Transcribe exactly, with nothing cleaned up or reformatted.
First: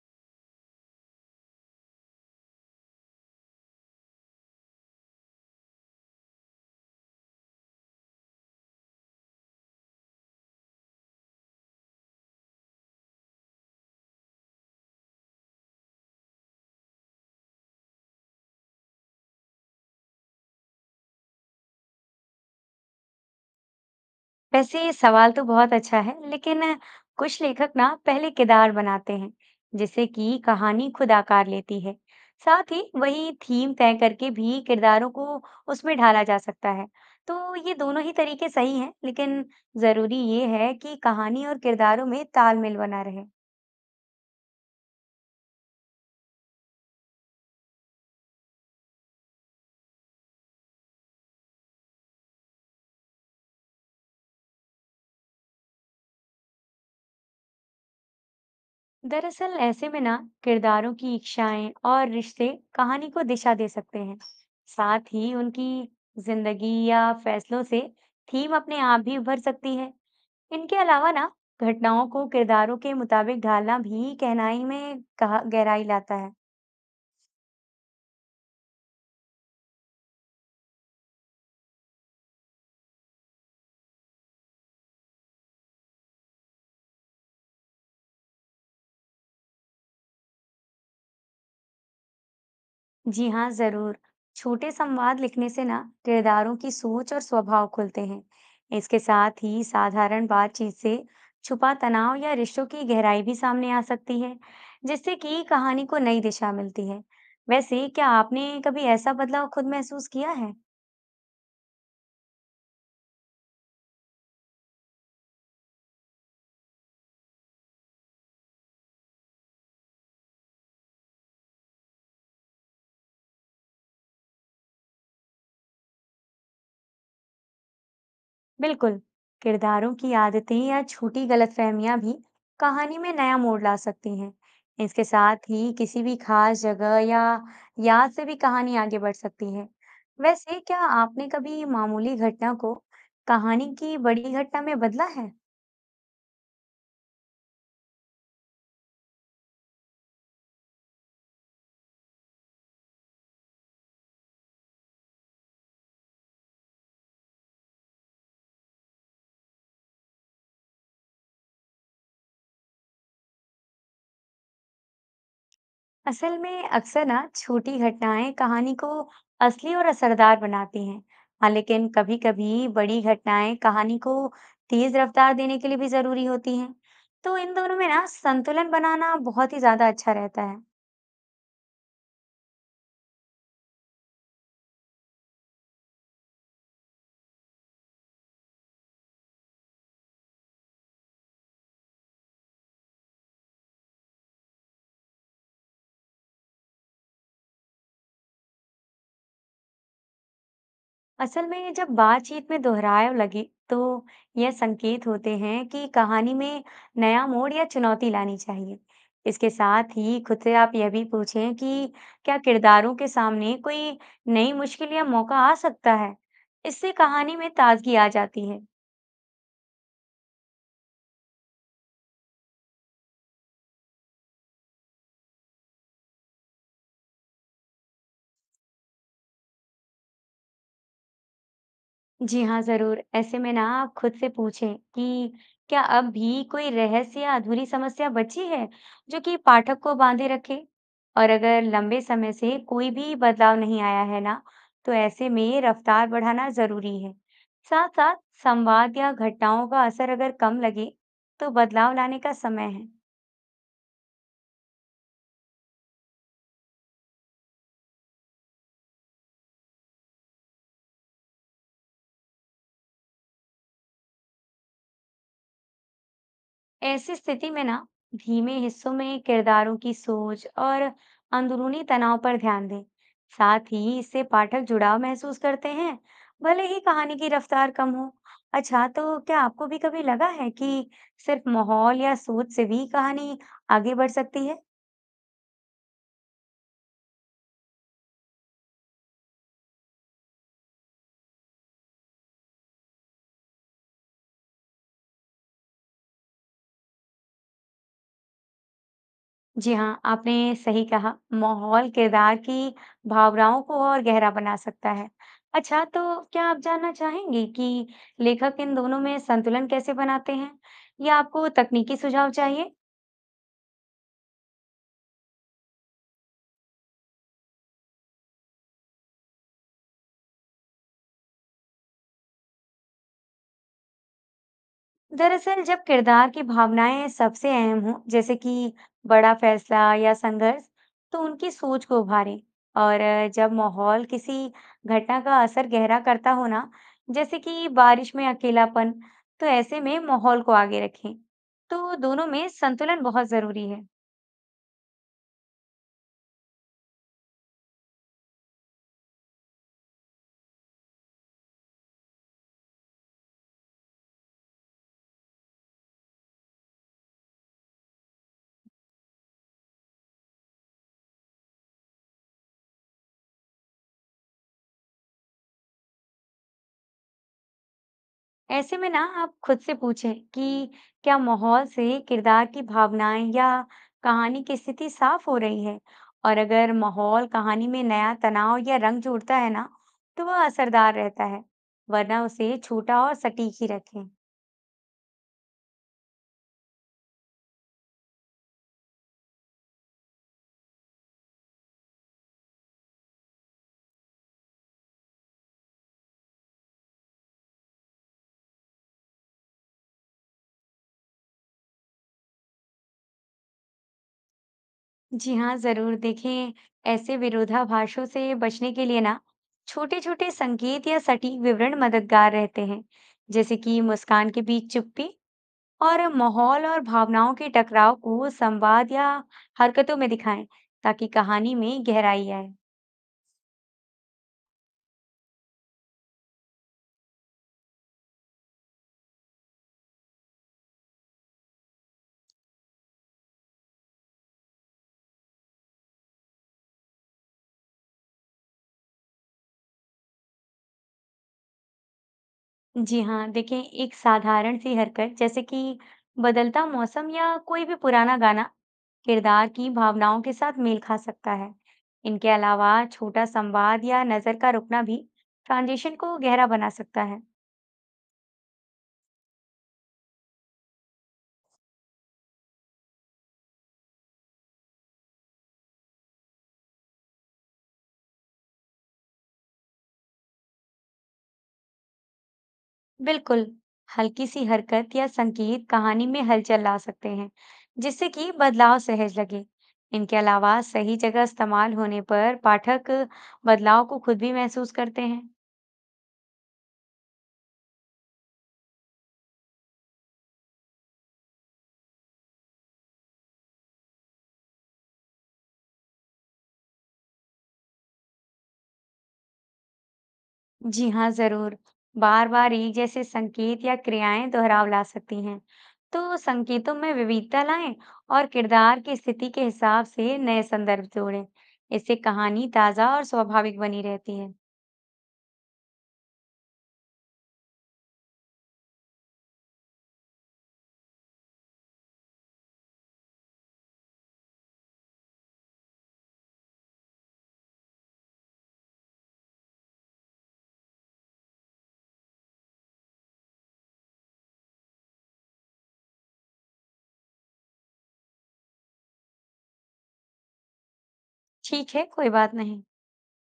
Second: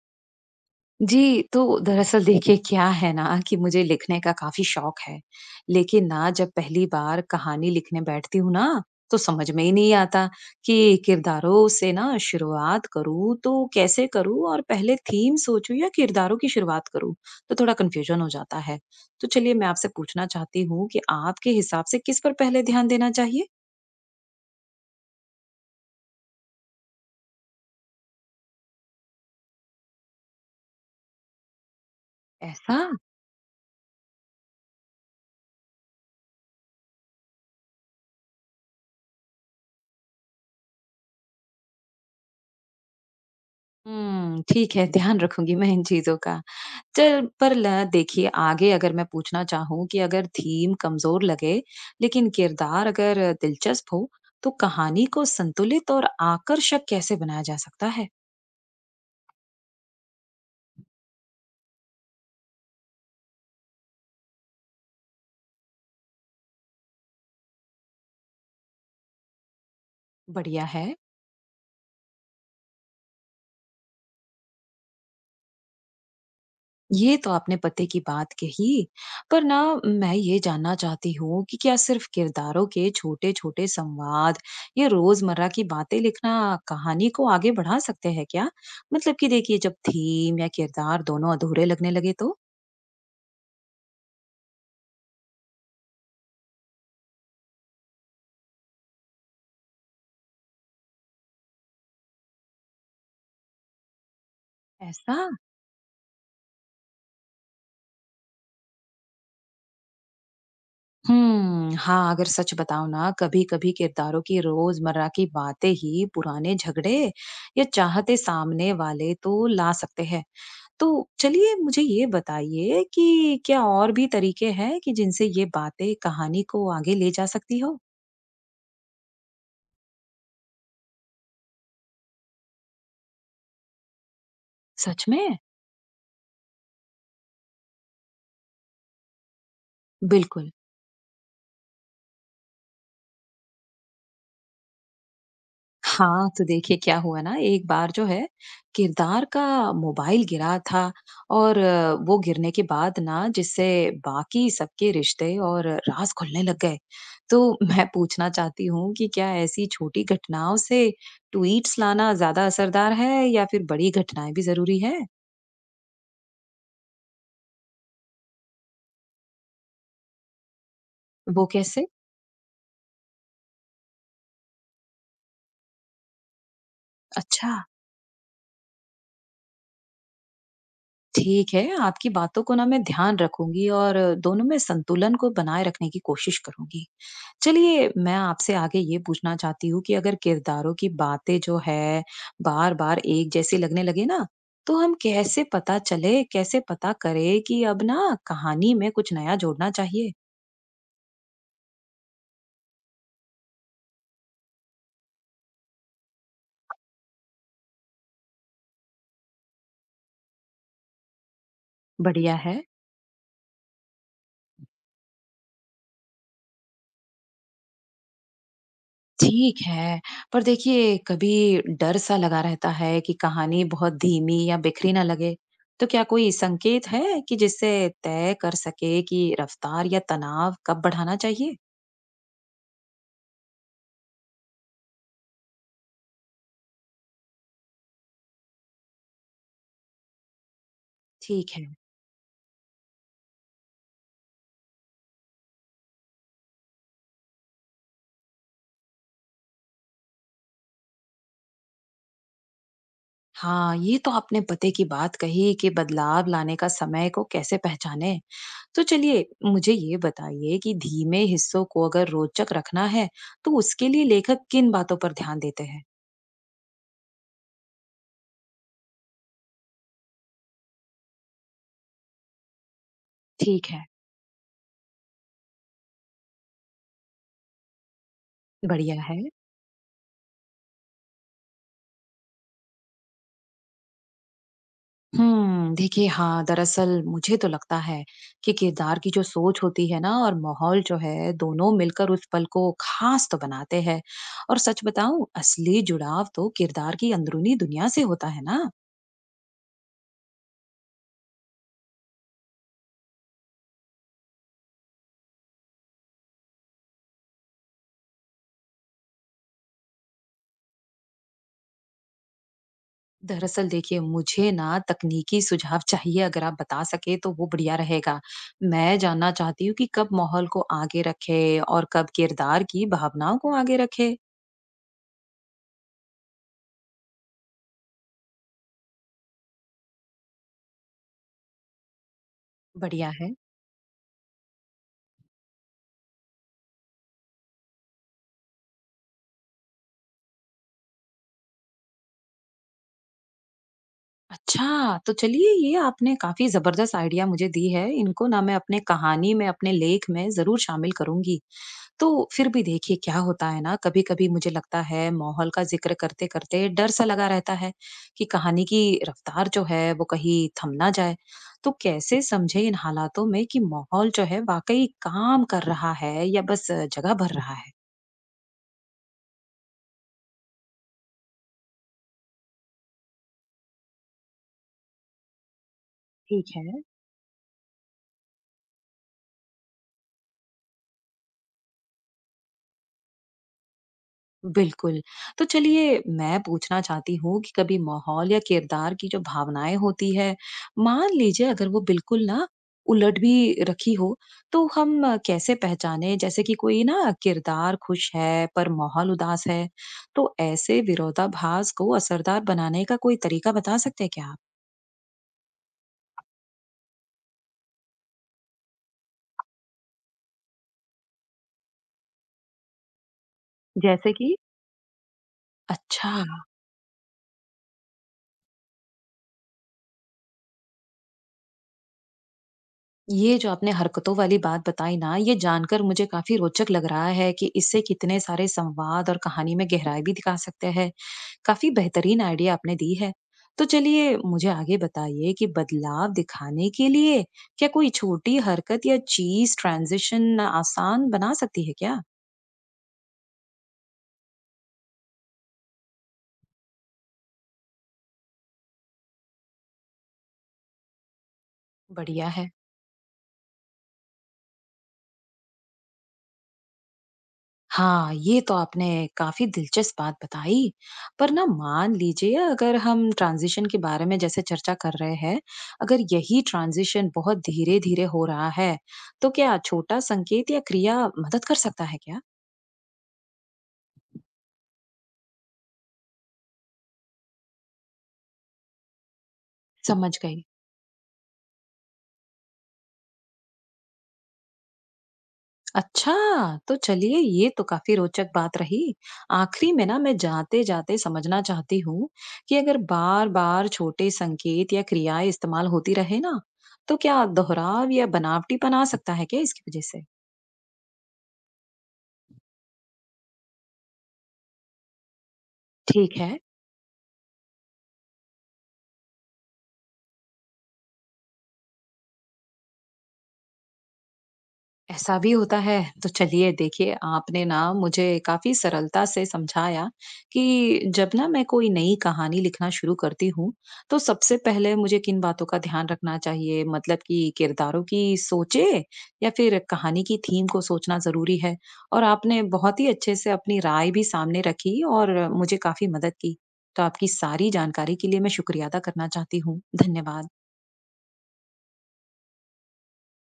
जी, तो दरअसल देखिए क्या है ना कि मुझे लिखने का काफ़ी शौक है। लेकिन ना जब पहली बार कहानी लिखने बैठती हूँ ना, तो समझ में ही नहीं आता कि किरदारों से ना शुरुआत करूँ तो कैसे करूँ और पहले थीम सोचूँ या किरदारों की शुरुआत करूँ? तो थोड़ा कन्फ्यूजन हो जाता है। तो चलिए मैं आपसे पूछना चाहती हूँ कि आपके हिसाब से किस पर पहले ध्यान देना चाहिए? वैसे ये सवाल तो बहुत अच्छा है, लेकिन कुछ लेखक ना पहले किरदार बनाते हैं, जिससे कि कहानी खुद आकार लेती है। साथ ऐसा? ही वही थीम तय करके भी किरदारों को उसमें ढाला जा सकता है। तो ये दोनों ही तरीके सही हैं, लेकिन जरूरी ये है कि कहानी और किरदारों में तालमेल बना रहे। हुँ, ठीक है, ध्यान रखूँगी मैं इन चीज़ों का। चल पर ल देखिए आगे अगर मैं पूछना चाहूँ कि अगर थीम कमज़ोर लगे, लेकिन किरदार अगर दिलचस्प हो, तो कहानी को संतुलित और आकर्षक कैसे बनाया जा सकता है? दरअसल ऐसे में ना किरदारों की इच्छाएं और रिश्ते कहानी को दिशा दे सकते हैं। साथ ही उनकी जिंदगी या फैसलों से थीम अपने आप भी उभर सकती है। बढ़िया इनके है। अलावा ना घटनाओं को किरदारों के मुताबिक ढालना भी कहानी में कहा- गहराई लाता है। ये तो आपने पते की बात कही, पर ना मैं ये जानना चाहती हूँ कि क्या सिर्फ किरदारों के छोटे-छोटे संवाद या रोज़मर्रा की बातें लिखना कहानी को आगे बढ़ा सकते हैं क्या? मतलब कि देखिए जब थीम या किरदार दोनों अधूरे लगने लगे तो? जी हाँ, जरूर। छोटे संवाद लिखने से ना किरदारों की सोच और स्वभाव खुलते हैं। इसके साथ ही साधारण बातचीत से छुपा तनाव या रिश्तों की गहराई भी सामने आ सकती है, जिससे ऐसा? कि कहानी को नई दिशा मिलती है। वैसे, क्या आपने कभी ऐसा बदलाव खुद महसूस किया है? हम्म, हाँ, अगर सच बताऊँ ना कभी-कभी किरदारों की रोज़मर्रा की बातें ही पुराने झगड़े या चाहते सामने वाले तो ला सकते हैं। तो चलिए मुझे ये बताइए कि क्या और भी तरीके हैं कि जिनसे ये बातें कहानी को आगे ले जा सकती हो? बिल्कुल। किरदारों की आदतें या छोटी गलतफहमियां भी कहानी में नया मोड़ ला सकती हैं। इसके सच में। साथ ही किसी भी खास जगह या याद से भी कहानी आगे बढ़ सकती है। बिल्कुल। वैसे, क्या आपने कभी मामूली घटना को कहानी की बड़ी घटना में बदला है? हाँ तो देखिए क्या हुआ ना, एक बार जो है किरदार का मोबाइल गिरा था और अ, वो गिरने के बाद ना जिससे बाकी सबके रिश्ते और राज खुलने लग गए। तो मैं पूछना चाहती हूँ कि क्या ऐसी छोटी घटनाओं से ट्वीट्स लाना ज्यादा असरदार है या फिर बड़ी घटनाएं भी जरूरी है? असल में अक्सर ना छोटी घटनाएं कहानी को असली और असरदार बनाती हैं। वो हाँ, कैसे? लेकिन कभी कभी बड़ी घटनाएं कहानी को तेज रफ्तार देने के लिए भी जरूरी होती हैं। तो अच्छा। इन दोनों में ना संतुलन बनाना बहुत ही ज्यादा अच्छा रहता है। ठीक है, आपकी बातों को ना मैं ध्यान रखूँगी और दोनों में संतुलन को बनाए रखने की कोशिश करूँगी। चलिए, मैं आपसे आगे ये पूछना चाहती हूँ कि अगर किरदारों की बातें जो है, बार-बार एक जैसी लगने लगे ना, तो हम कैसे पता चले कैसे पता करें कि अब ना कहानी में कुछ नया जोड़ना चाहिए? असल में जब बातचीत में दोहराव लगे, तो यह संकेत होते हैं कि कहानी में नया मोड़ या चुनौती लानी चाहिए। इसके साथ ही खुद से आप यह भी पूछें कि बढ़िया क्या है। किरदारों के सामने कोई नई मुश्किल या मौका आ सकता है। इससे कहानी में ताजगी आ जाती है। ठीक है, पर देखिए कभी डर सा लगा रहता है कि कहानी बहुत धीमी या बिखरी ना लगे, तो क्या कोई संकेत है कि जिससे तय कर सके कि रफ्तार या तनाव कब बढ़ाना चाहिए? जी हाँ, ज़रूर। ऐसे में ना आप खुद से पूछें कि क्या अब भी कोई रहस्य या अधूरी समस्या बची है, जो कि पाठक को बांधे रखे? और ठीक अगर है। लंबे समय से कोई भी बदलाव नहीं आया है ना, तो ऐसे में रफ्तार बढ़ाना ज़रूरी है। साथ-साथ संवाद या घटनाओं का असर अगर कम लगे, तो बदलाव लाने का समय है। हाँ, ये तो आपने पते की बात कही कि बदलाव लाने का समय को कैसे पहचाने। तो चलिए मुझे ये बताइए कि धीमे हिस्सों को अगर रोचक रखना है, तो उसके लिए लेखक किन बातों पर ध्यान देते हैं? ऐसी स्थिति में ना धीमे हिस्सों में किरदारों की सोच और अंदरूनी तनाव पर ध्यान दें। ठीक साथ है, ही इससे पाठक जुड़ाव महसूस करते हैं, भले ही कहानी की रफ्तार कम हो। अच्छा, बढ़िया तो है। क्या आपको भी कभी लगा है कि सिर्फ माहौल या सोच से भी कहानी आगे बढ़ सकती है? हुँ, देखिए हाँ, दरअसल मुझे तो लगता है कि किरदार की जो सोच होती है ना और माहौल जो है, दोनों मिलकर उस पल को ख़ास तो बनाते हैं। और सच बताऊँ, असली जुड़ाव तो किरदार की अंदरूनी दुनिया से होता है ना। जी हाँ, आपने सही कहा। माहौल किरदार की भावनाओं को और गहरा बना सकता है। अच्छा, तो क्या आप जानना चाहेंगी कि लेखक इन दोनों में संतुलन कैसे बनाते हैं या आपको तकनीकी सुझाव चाहिए? दरअसल देखिए, मुझे ना तकनीकी सुझाव चाहिए अगर आप बता सकें तो वो बढ़िया रहेगा। मैं जानना चाहती हूँ कि कब माहौल को आगे रखें और कब किरदार की भावनाओं को आगे रखें। दरअसल जब किरदार की भावनाएं सबसे अहम हों, जैसे कि बड़ा फैसला या संघर्ष, तो उनकी सोच को उभारें। और बढ़िया अ, है। जब माहौल किसी घटना का असर गहरा करता हो ना, जैसे कि बारिश में अकेलापन, तो ऐसे में माहौल को आगे रखें। तो दोनों में संतुलन बहुत जरूरी है। अच्छा, तो चलिए ये आपने काफ़ी ज़बरदस्त आइडिया मुझे दी है। इनको ना मैं अपने कहानी में, अपने लेख में ज़रूर शामिल करूँगी। तो फिर भी देखिए क्या होता है ना, कभी-कभी मुझे लगता है माहौल का ज़िक्र करते-करते डर सा लगा रहता है कि कहानी की रफ्तार जो है वो कहीं थम ना जाए। तो कैसे समझे इन हालातों में कि माहौल जो है वाक़ई काम कर रहा है या बस जगह भर रहा है? ऐसे में ना आप खुद से पूछें कि क्या माहौल से किरदार की भावनाएं या कहानी की स्थिति साफ हो रही है। और ठीक अगर है। माहौल कहानी में नया तनाव या रंग जोड़ता है ना, तो वह असरदार रहता है, वरना उसे छोटा और सटीक ही रखें। बिल्कुल। तो चलिए मैं पूछना चाहती हूँ कि कभी माहौल या किरदार की जो भावनाएँ होती है, मान लीजिए अगर वो बिल्कुल ना उलट भी रखी हो, तो हम अ, कैसे पहचाने जैसे कि कोई ना किरदार खुश है पर माहौल उदास है, तो ऐसे विरोधाभास को असरदार बनाने का कोई तरीका बता सकते हैं क्या आप? जी हाँ, जरूर, देखें। ऐसे विरोधाभासों से बचने के लिए ना छोटे छोटे संकेत या सटीक विवरण मददगार रहते हैं, जैसे कि जैसे मुस्कान कि? के बीच चुप्पी। और अच्छा। माहौल और भावनाओं के टकराव को संवाद या हरकतों में दिखाएं, ताकि कहानी में गहराई आए। ये जो आपने हरकतों वाली बात बताई ना, ये जानकर मुझे काफ़ी रोचक लग रहा है कि इससे कितने सारे संवाद और कहानी में गहराई भी दिखा सकते हैं। काफ़ी बेहतरीन आइडिया आपने दी है। तो चलिए मुझे आगे बताइए कि बदलाव दिखाने के लिए क्या कोई छोटी हरकत या चीज़ ट्रांज़िशन आसान बना सकती है क्या? जी हाँ, देखें। एक साधारण सी हरकत, जैसे कि बदलता मौसम या कोई भी पुराना गाना, किरदार की भावनाओं के साथ मेल खा सकता है। बढ़िया इनके है। अलावा छोटा संवाद या नजर का रुकना भी ट्रांजिशन को गहरा बना सकता है। हाँ, ये तो आपने काफ़ी दिलचस्प बात बताई। पर ना मान लीजिए अगर हम ट्रांज़िशन के बारे में जैसे चर्चा कर रहे हैं, अगर यही ट्रांज़िशन बहुत धीरे-धीरे हो रहा है, तो क्या छोटा संकेत या क्रिया मदद कर सकता है क्या? बिल्कुल। हल्की सी हरकत या संकेत कहानी में हलचल ला सकते हैं, जिससे कि बदलाव सहज लगे। इनके समझ गई। अलावा सही जगह इस्तेमाल होने पर पाठक बदलाव को खुद भी महसूस करते हैं। अच्छा, तो चलिए ये तो काफ़ी रोचक बात रही। आखिरी में ना मैं जाते-जाते समझना चाहती हूँ कि अगर बार-बार छोटे संकेत या क्रियाएँ इस्तेमाल होती रहे ना, तो क्या दोहराव या बनावटीपन आ सकता है क्या इसकी वजह से? जी हाँ, जरूर। बार बार एक जैसे संकेत या क्रियाएं दोहराव ला सकती हैं। तो ठीक है, संकेतों में विविधता लाएं और किरदार की स्थिति के हिसाब से नए संदर्भ जोड़ें। इससे कहानी ताजा और स्वाभाविक बनी रहती है। ऐसा भी होता है। तो चलिए देखिए, आपने ना मुझे काफ़ी सरलता से समझाया कि जब ना मैं कोई नई कहानी लिखना शुरू करती हूँ, तो सबसे पहले मुझे किन बातों का ध्यान रखना चाहिए? मतलब कि किरदारों की सोचें या फिर कहानी की थीम को सोचना ज़रूरी है? और आपने बहुत ही अच्छे से अपनी राय भी सामने रखी और मुझे काफ़ी मदद की। तो आपकी सारी जानकारी के लिए मैं शुक्रिया अदा करना चाहती हूँ। धन्यवाद। ठीक है, कोई बात नहीं।